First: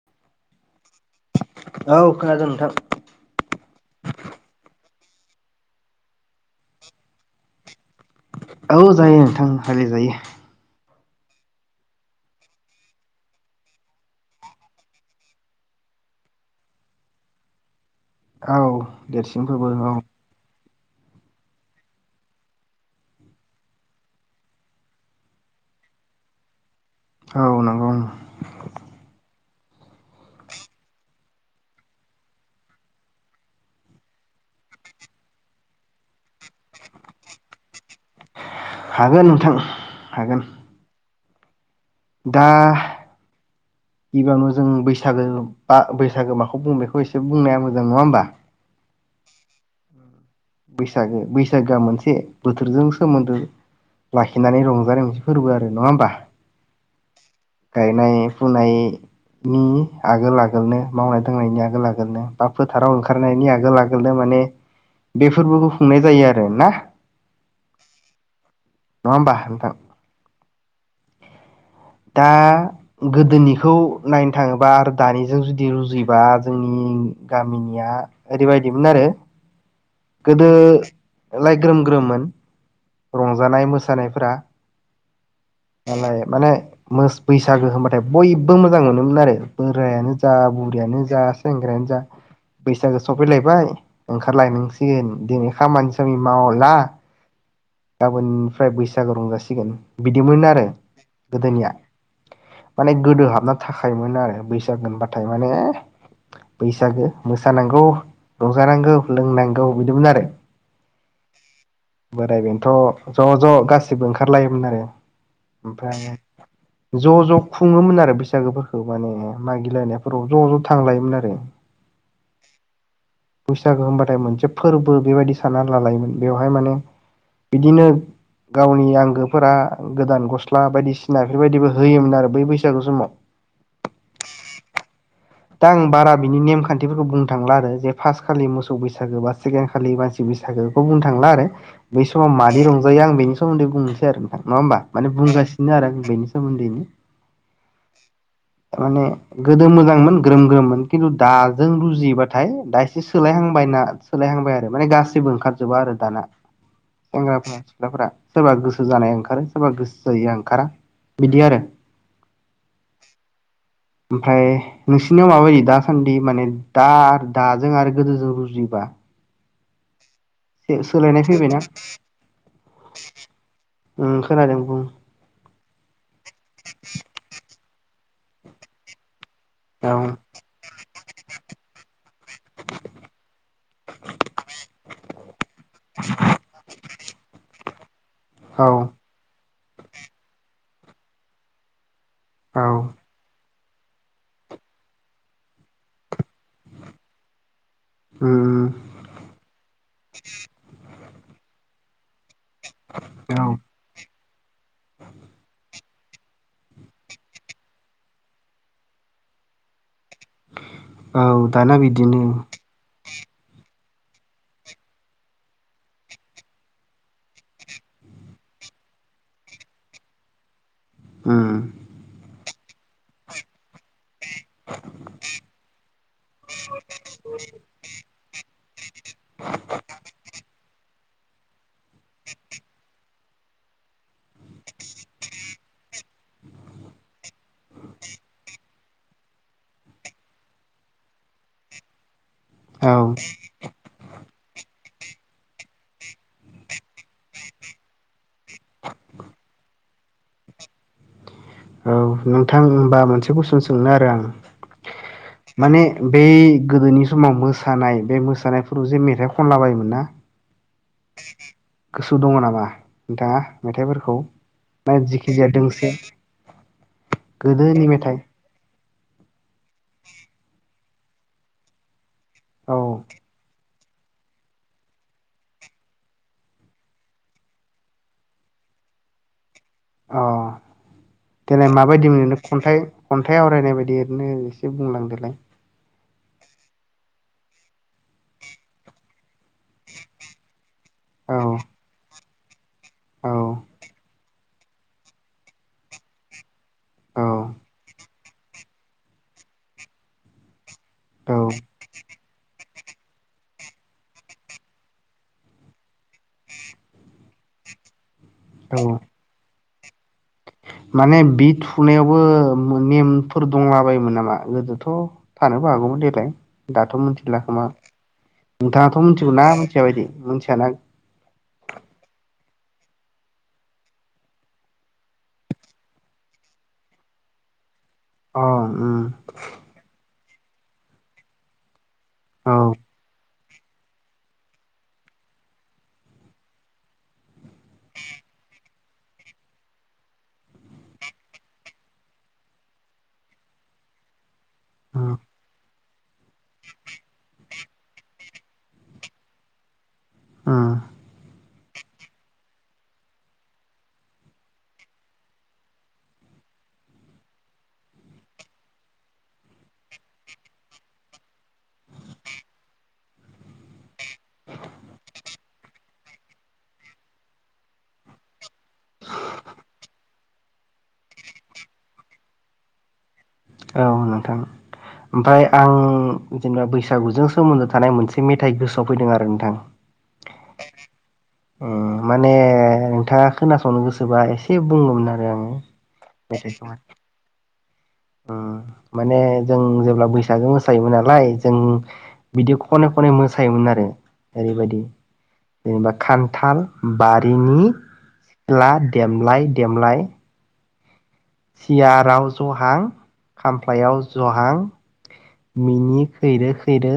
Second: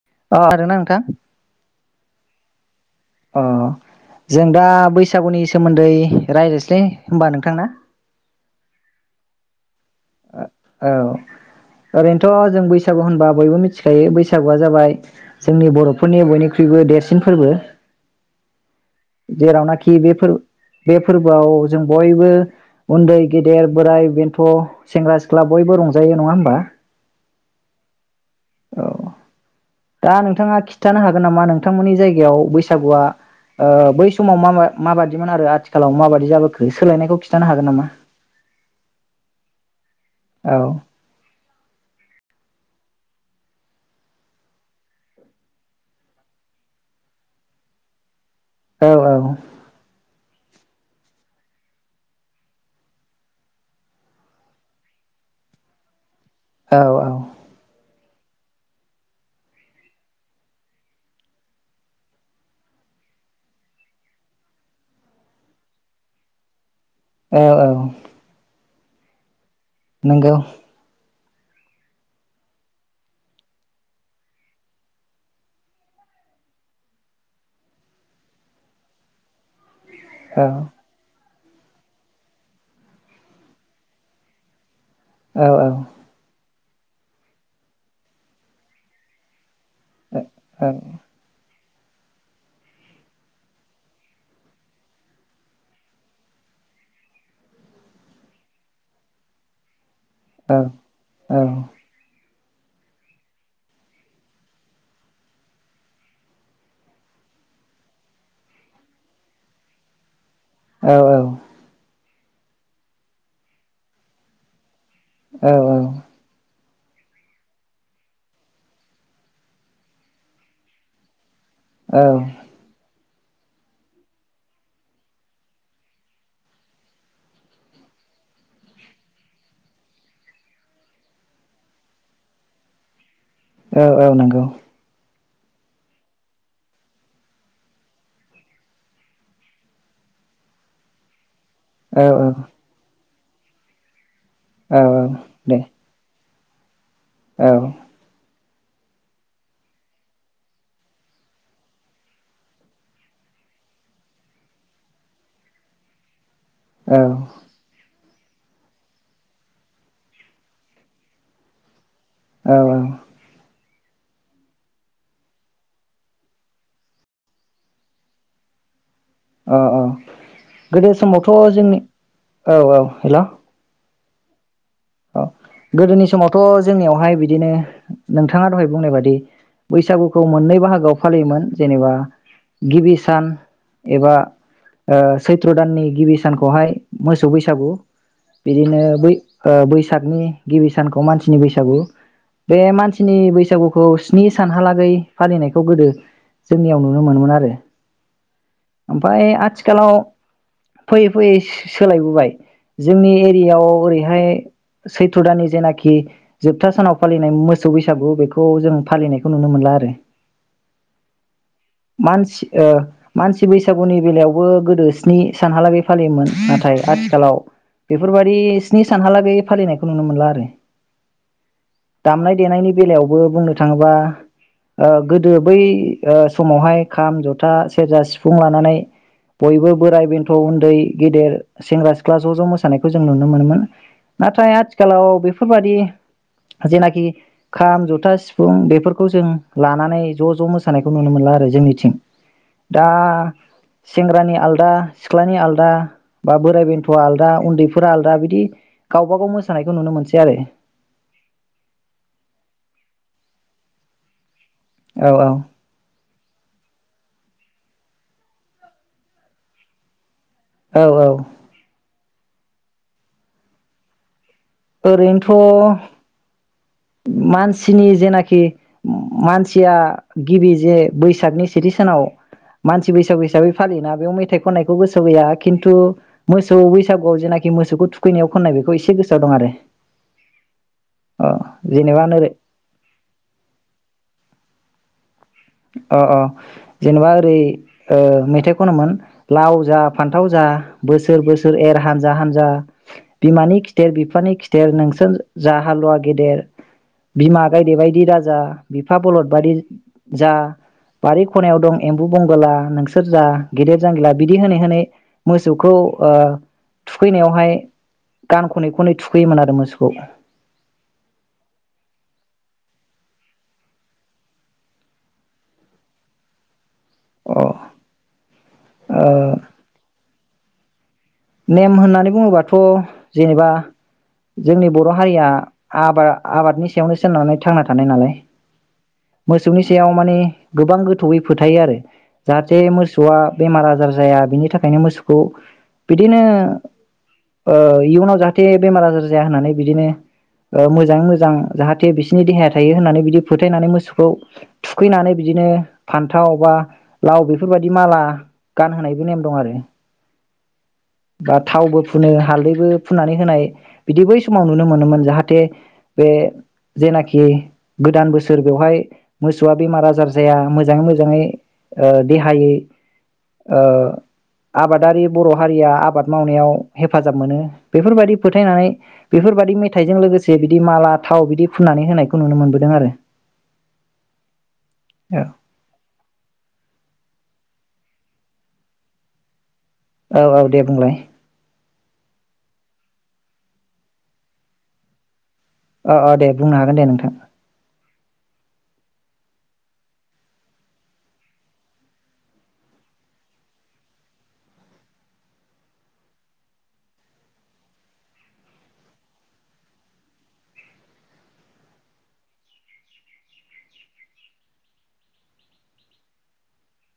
[unintelligible] औ खोनादों नोंथां। अ जों दा बैसागुनि सोमोन्दै रायज्लायसै होनबा नोंथां ना औ जायो नोंथां। रायलाय जायो। औ ओरैनोथ' जों बैसागु होनबा बयबो मिथिखायो बैसागुआ जाबाय जोंनि बर'फोरनि बयनिख्रुइबो देरसिन फोरबो। औ देरसिन फोरबो औ। आव जों बयबो उन्दै गेदेर बोराय बेन्थ' सेंग्रा सिख्ला बयबो रंजायो नङा होमबा? औ नंगौ औ दा नोंथाङा खिथानो हागोन नामा नोंथांमोननि जायगायाव बैसागुआ ओ बै समाव मा माबादिमोन आरो आथिखालाव माबायदि जाबो खो सोलायनायखौ खिन्थानो हागोन नामा? हागोन नोंथां हागोन औ दा गिबाननो जों बैसागो बा बैसागो माखौ बुं बेखौ एसे बुंनाया मोजां नङा होमबा औ औ बैसागो बैसागोआ मोनसे बोथोरजों सोमोन्दो लाखिनानै रंजानाय मोनसे फोरबो आरो नङा होमबा? औ औ। गायनाय फुनाय नि आगोल आगोलनो मावनाय दांनायनि आगोल आगोलनो बा फोथाराव ओंखारनायनि आगोल आगोलनो माने बे फोरबोखौ खुंनाय जायो आरो ना। औ औ नङा होमबा नोंथां? नंगौ दा गोदोनिखौ नायनो थाङोबा आरो दानिजों जुदि रुजुबा जोंनि गामिनिया ओरैबायदिमोन आरो औ गोदो लाइ ग्रोम ग्रोममोन रंजानाय मोसानायफोरा औ औ नाय माने मोस बैसागो होनबाथाय बयबो मोजां मोनोमोन आरो। बोरायानो जा औ बुरियानो जा सेंग्रायानो जा बैसागो सफैलायबाय ओंखारलायनांसिगोन दिनै खामानि सामानि मावला गाबोननिफ्राय बैसागो रंजासिगोन बिदिमोन आरो औ गोदोनिया माने गोदो हाबनो थाखायोन आरो बैसागो ओनबाथाय माने बैसागो मोसानांगौ रंजानांगौ लोंनांगौ बिदिमोन आरो औ औ बोराय बेन थ' ज' ज' गासैबो ओंखारलायोमोन आरो। औ औ ओमफ्राय ज' ज' खुङोमोन आरो बैसागोफोरखौ माने मागिलायनायफोराव ज' ज' थांलायोमोन आरो औ बैसागो होनबाथाय मोनसे फोरबो बेबायदि सानना लालायोमोन बेवहाय माने बिदिनो गावनि आंगोफोरा गोदान गस्ला बायदिसिना बेफोरबायदिबो होयोमोन आरो बै बैसागु समाव। औ औ नंगौ दा आं बारा बिनि नेमखान्थिफोरखौ बुंनो थांला आरो जे फार्स्ट खालि मोसौ बैसागो बा सेकेणड खालि मानसि बैसागो बेखौ बुंनो थांला आरो। औ बै औ समाव मादि रंजायो आं बेनि सोमोनदै बुंनोसै आरो। नङा औ होमबा माने दे बुंगासिनो आरो आं बेनि सोमोन्दैनो औ। माने गोदो मोजांमोन ग्रोम ग्रोममोन खिन्थु दाजों रुजियोबाथाय दा एसे सोलायहांबायना सोलायहांबाय आरो माने गासैबो ओंखारजोबा आरो दाना। औ सेंग्राफोरा सिख्लाफोरा। सोरबा गोसो जानाया ओंखारो सोरबा गोसो जायिया ओंखारा बिदि आरो। औ औ। ओमफ्राय नोंसिनियाव माबायदि दासान्दि माने दा दाजों आरो गोदोजों रुजुयोबा? औ औ गोदो सोलायनाय समावथ' फैबायना जोंनि [inaudible] औ औ हेल'। उम खोनादों। बुं औ गोदोनि समावथ' जोंनियावहाय बिदिनो नोंथाङा दहाय बुंनाय बादि औ बैसागुखौ मोननै बाहागोआव फालियोमोन जेनेबा गिबि सान एबा ओ सैथ्र' दाननि गिबि सानखौहाय मोसौ बैसागु। औ बिदिनो बै ओ बैसागनि गिबि सानखौ मानसिनि बैसागु बे औ मानसिनि बैसागु खौ स्नि सानहालागै फालिनायखौ गोदो जोंनियाव नुनो मोनोमोन आरो। ओम ओमफाय आथिखालाव फै फैयै सोलायबोबाय। जोंनि औ एरियायाव ओरैहाय सैथ्र दाननि जेनाखि जोबथा सानाव फालिनाय मोसौ बैसागु बेखौ जों फालिनायखौ नुनो मोनला आरो। औ दाना बिदिनो मानसि ओ मानसि बैसागुनि बेलायावबो गोदो स्नि सानहालागै फालियोमोन नाथाय आथिखालाव बेफोरबायादि स्नि सानहाला गै फालिनायखौ नुनो मोनला आरो। ओम [inaudible] दामनाय देनायनि बेलायावबो बुंनो थाङोबा गोदो बै समावहाय खाम, जथा, सेरजा, सिफुं लानानै बयबो बोराय बेन्थ' उन्दै गेदेर सेंग्रा-सिख्ला ज' ज' मोसानायखौ जों नुनो नो मोनोमोन। नाथाय आथिखालाव बेफोरबादि जेनाखि खाम, जथा, सिफुं बेफोरखौ जों लानानै ज' ज' मोसानायखौ नुनो मोनला आरो जोंनिथिं। दा औ सेंग्रानि आलदा सिख्लानि आलदा बा बोराइ बेन्थ'आ आलादा उन्दैफोरा आलदा बिदि [inaudible] गावबा गाव मोसानायखौ नुनो मोनसै आरो। औ नोंथां होमबा मोनसे कुइसन सोंनो आरो आं। औ औ माने बै गोदोनि समाव मोस मोसानाय बे मोसानायफोराव जे मेथाइ खनला बायोमोन ना औ औ। गोसोआव दङ नामा दा मेथाइफोरखौ? ना जिखि जाया ओरैनोथ' दोंसे गोदोनि मानसिनि मेथाइ जेनाखि मानसिया गिबि जे बैसागनि सेथि सानाव औ मानसि बैसागु हिसाबै फालियोना बेयाव मेथाइ खननायखौ गोसोआव गैया खिन्थु मोसौ बैसागुआव जेनाखि मोसौखौ थुखैनायाव खननाय बेखौ एसे गोसोआव दं आरो। अ अ देलाय जेनेबा माबायदि ओरै मोन खन्थाइ खन्थाइ आवरायनाय बायदि ओरैनो। एसे बुंलांदोलाय। अ अ जेनेबा ओरै ओ मेथाइ खनमोन लाव जा फान्थाव जा बोसोर औ बोसोर एर हानजा हानज जा औ बिमानि खिथेर बिफानि खिथ देर नोंसोर जा हालुवा गेदेर बिमा औ गायदे बायदि दाज जा बिफा बलद बादि जा बारि खनायाव औ दं एम्बु बंगोला नोंस सेरजा गेदेर जानांगिला बिदि होनै होनै मोसौखौ ओ थुखैनायावहाय गान खनै औ खनै थुखैयोमोन आरो मोसौ औ। माने बि थुनायावबो मो नेमफोर दंलाबायोमोन नामा गोदोथ' थानोबो हागौमोन देलाय। दाथ' मिथिला अ खोमा नोंथाङाथ' ओ मिथिगौ ना मिथिया बायदि मिथि [unintelligible] नेम होननानै बुङोबाथ' जेनेबा जोंनि बर' हारिया आबाद आबादनि सायावनो सोनारनानै थांना थानाय नालाय अ उम मोसौनि सायाव माने गोबां गोथौयै फोथायो आरो। औ जाहाथे मोसौवा बेमार आजार जाया बिनि थाखायनो मोसौखौ बिदिनो ओ इयुनाव जाहाथे बेमार आजार जाया होननानै बिदिनो ओ मोजाङै मोजां जाहाथे बिसोरनि देहाया थायो होननानै बिदि फोथायनानै मोसौखौ उम थुखैनानै बिदिनो फान्थाव बा लाव बेफोरबायदि माला गानहोनायबो नेम दं आरो ओम। बा थावबो फुनो हालदैबो फुननानै होनाय बिदि बै समाव नुनो मोनोमोन जाहाथे बे जेनाखि गोदान बोसोर बेवहाय मोसौआ बेमार आजार जाया मोजाङै मोजाङै ओ देहायै ओ आबादारि बर' हारिया आबाद मावनायाव हेफाजाब मोनो बेफोरबायदि फोथायनानै बेफोरबायदि मेथाइजों लोगोसे बिदि माला थाव बिदि फुननानै होनायखौ नुनो मोनबोदों आरो औ नोंथां ओमफ्राय आं जेनेबा बैसागुजों सोमोन्दो थानाय मोनसे मेथाइ गोसोआव फैदों आरो नोंथां औ औ दे बुंलाय ओम माने नोंथाङा खोनासंनो गोसोबा एसे बुंगौमोन आरो आङो अ अ दे बुंनो हागोन दे नोंथां ओम माने जों जेब्ला बैसागो मोसायोमोन नालाय जों बिदि खन खनै मोसायोमोन आरो ओरैबायदि जेनेबा खान्थाल बारिनि सिख्ला देमलाय देमलाय सियाराव जहां खामफ्लायाव जहां मिनि खैरो खैरो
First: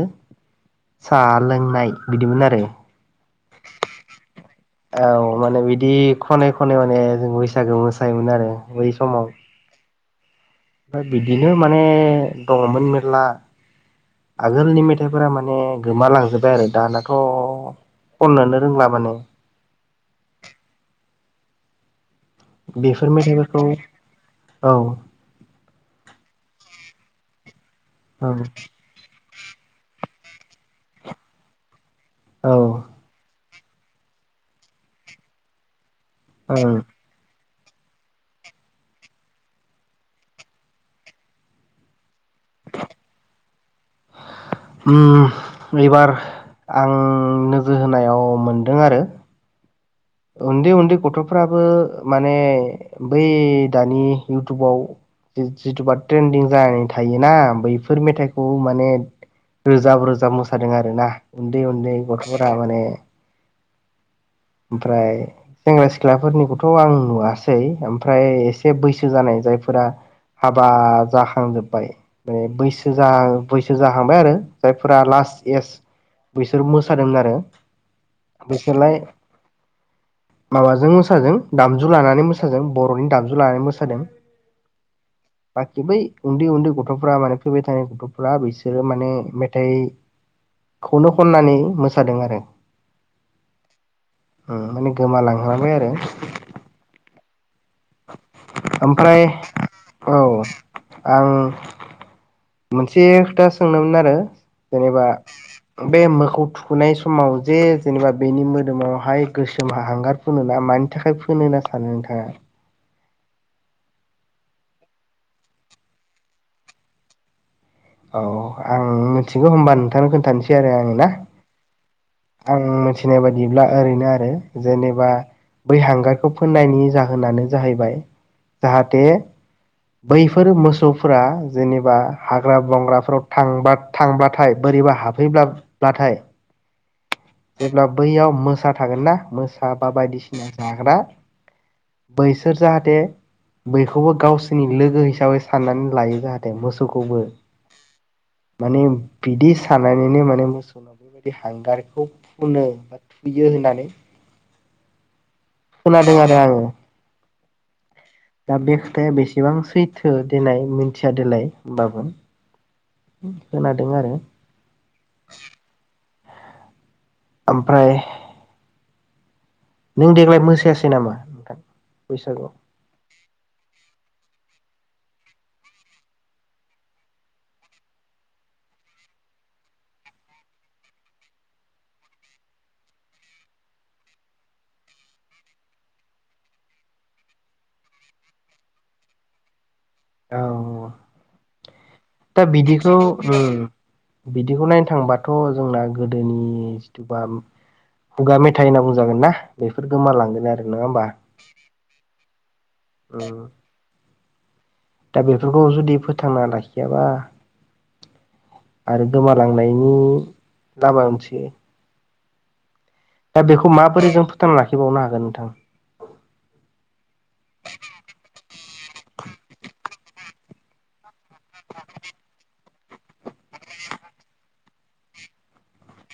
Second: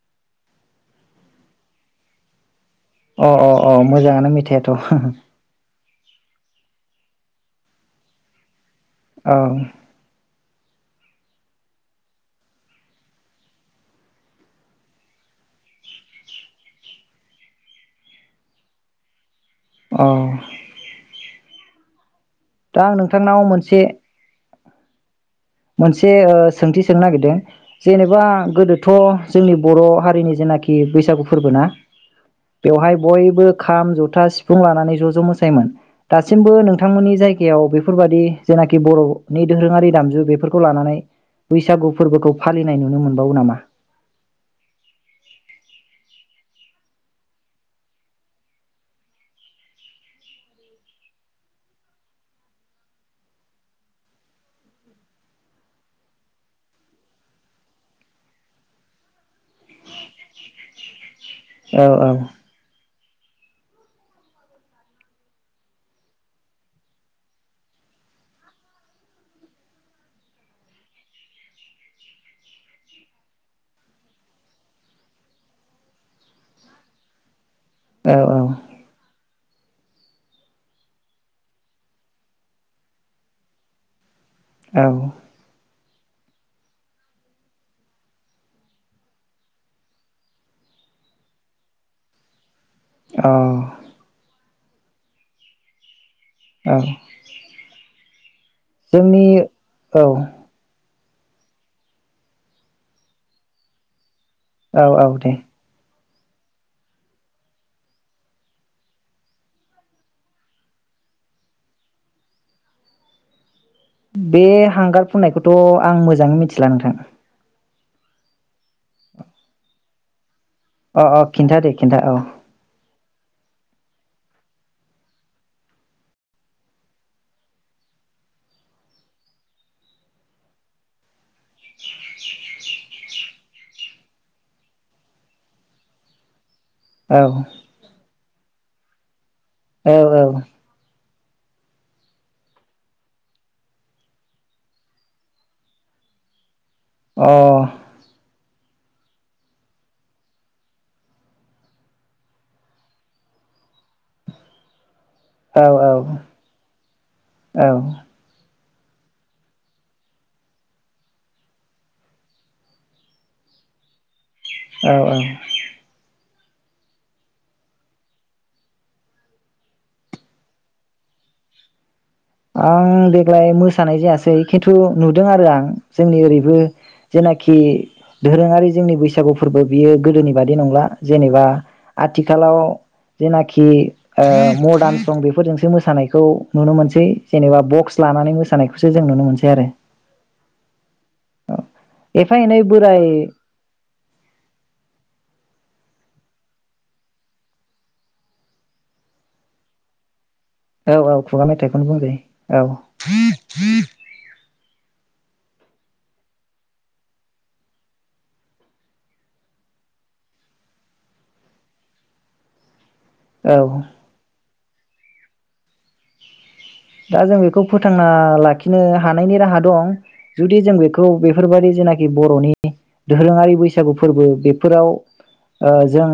साहा लोंनाय बिदिमोन आरो अ अ अ मोजाङानो मेथाइया औ माने बिदि खनै खनै माने जों बैसागो मोसायोमोन आरो बै समाव ओमफ्राय बिदिनो माने दङमोन मेरला आगोलनि मेथाइफोरा माने गोमालांजोबबाय आरो दानाथ खननोनो रोंला माने अ दा बेफोर नोंथांनाव मेथाइफोरखौ मोनसे औ मोनसे ओ सोंथि सोंनो नागिरदों जेनेबा औ गोदोथ जोंनि बर हारिनि जेनाखि बैसागु फोरबो ना औ बेवहाय बयबो खाम, जथा, सिफुं लानानै ज' ज' मोसायोमोन। दासिमबो ओं नोंथांमोननि जाय गायाव बेफोरबादि जेनाखि बर'नि दोरोङारि दामजु बे फोरखौ लानानै बैसागु फोरबोखौ फालिनाय नुनो मोनबावो नामा ओम एबार आं नोजोर होनायाव मोनदों आरो उन्दै उन्दै गथ'फ्राबो माने बै दानि इउटुबाव जि जिथुबा ट्रेन्दिं जानानै थायोना बैफोर मेथाइखौ माने रोजाब रोजाब मोसादों आरो ना उन्दै औ उन्दै औ गथ'फोरा माने ओमफ्राय सेंग्रा सिख्लाफोरनिखौथ आं नुवासै ओमफ्राय एसे बैसो जानाय जायफोरा हाबा जाखांजोब्बाय माने बैसो जाहां बैसो जाहांबाय आरो जायफोरा लास्ट एस बैसोर मोसादोंमोन आरो बिसोरलाय माबाजों मोसादों दामजु लानानै मोसादों बर'नि दामजु लानानै मोसादों। औ बाखि बै उन्दै उन्दै गथफ्रा माने फैबाय थानाय गथफ्रा बिसोरो माने मेथाइखौनो खननानै मोसादों आरो औ ओम माने गोमालांहांबाय आरो औ ओमफ्राय जोंनि औ आं मोनसे खोथा सोंनोमोन आरो औ जेनेबा औ दे । बे मोखौ थुखुनाय समाव जे जेनेबा बेनि मोदोमावहाय गोसोम हांगार फुनो ना मानि थाखाय फोनो होनना सानो नोंथांङा? बे हांगार फुननायखौथ' आं मोजाङै मिथिला नोंथां । औ आं मिथिगौ होमबा नोंथांनो खोन्थानोसै । अ अ खिन्था दे । आं मिथिनाय बायदि बिदिब्ला ओरैनो आरो जेनेबा बै हांगारखौ फोननायनि जाहोनानो जाहैबाय जाहाथे बैफोर मोसौफोरा जेनेबा हाग्रा बंग्रा थांबा थांब्लाथाय बोरैबा हाबहैब्लाथाय औ जेल्बा बैयाव मोसा थागोन ना मोसा सा बा औ अ औ बायदिसिना जाग्रा बैसोर जाहाथे बैखौबो गावसोरनि लोगो हिसाबै साननानै लायो जाहाथे मोसौ अ माने बिदि सानानैनो माने मोसौनाव बेबायदि हांगारखौ फुनो बा थुयो होननानै औ औ खोनादों आरो आङो औ दा बे खोथाया बेसेबां सैथो देनाय मिथियादोलाय होमबाबो खोनादों आरो । औ औ ओमफ्राय नों देग्लाय मोसायासै नामा नोंथां? बैसागुआव आं देग्लाय मोसानाय जायासै । खिन्थु नुदों आरो आं जोंनि ओरैबो जेनाखि दोरोंङारि जोंनि बैसागु फोरबो बियो गोदोनि बादि नंला जेनेबा आथिखालाव जेनाखि मदार्न सं बेफोरजोंसो मोसानायखौ नुनो मोनसै । जेनेबा बक्स लानानै मोसानायखौसो जों नुनो मोनसै आरो । औ दा एफा एनै बिदिखौ बोराय बिदिखौ नायनो थांबाथ' जोंना गोदोनि जिथुबा खुगा मेथाइ होनना बुंजागोन ना बेफोर गोमालांगोन आरो । औ औ खुगा मेथाइखौनो बुंजायो औ उम । दा बेफोरखौ जुदि फोथांना लाखियाबा आरो गोमालांनायनि लामा मोनसै दा औ बेखौ माबोरै जों फोथांना लाखिबावनो हागोन नोंथां? दा जों बेखौ फोथांना लाखिनो हानायनि राहा दं जुदि जों बेखौ बेफोरबायादि जेनाखि बर'नि दोरोंङारि बैसागु फोरबो बेफोराव जों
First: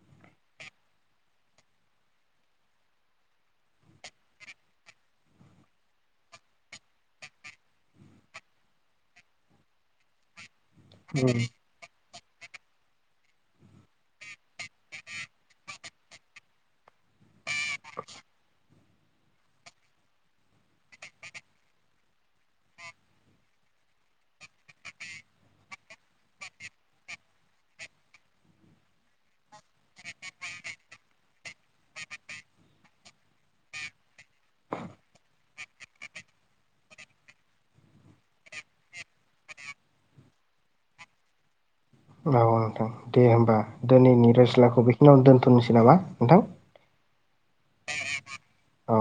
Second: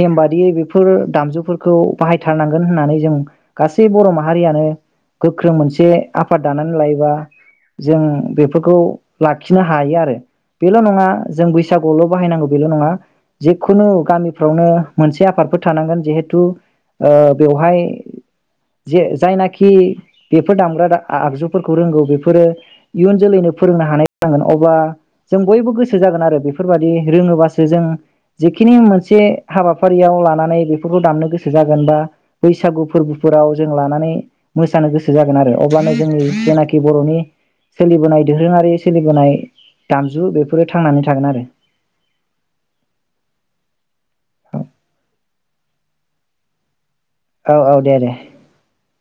नेम बादियै बेफोर दामजुफोरखौ बाहायथारनांगोन होननानै जों गासै बर' माहारियानो गोख्रों मोनसे आफाद दानानै लायोबा जों बेफोरखौ लाखिनो हायो आरो । बेल' नङा उम जों बैसागुल' बाहायनांगौ बेल' नङा जेखुनु गामिफ्रावनो मोनसे आफादफोर थानांगोन जिहेथु ओ बेवहाय जे जायनाखि खि बेफोर दामग्रा दा आ आगजुफोरखौ रोंगौ बेफोरो इयुन जोलैनो फोरोंनो हानाय जांगोन । अब्ला जों बयबो गोसो जागोन आरो बेफोरबादि रोङोबासो जों जेखिनि मोनसे हाबाफारियाव लानानै बेफोरखौ दामनो गोसो जागोन बा बैसागु फोरबोफोराव जों लानानै मोसानो गोसो जागोन आरो अब्लानो जोंनि जेनाखि बरनि सोलिबोनाय दोहोरोङारि सोलिबोनाय दामजु बेफोरो थांनानै थागोन आरो। औ नोंथां दे होमबा दोनैनि रायस्लाखौ बेखिनियावनो दोन्थनोसै नामा नोंथां औ औ दे दे अ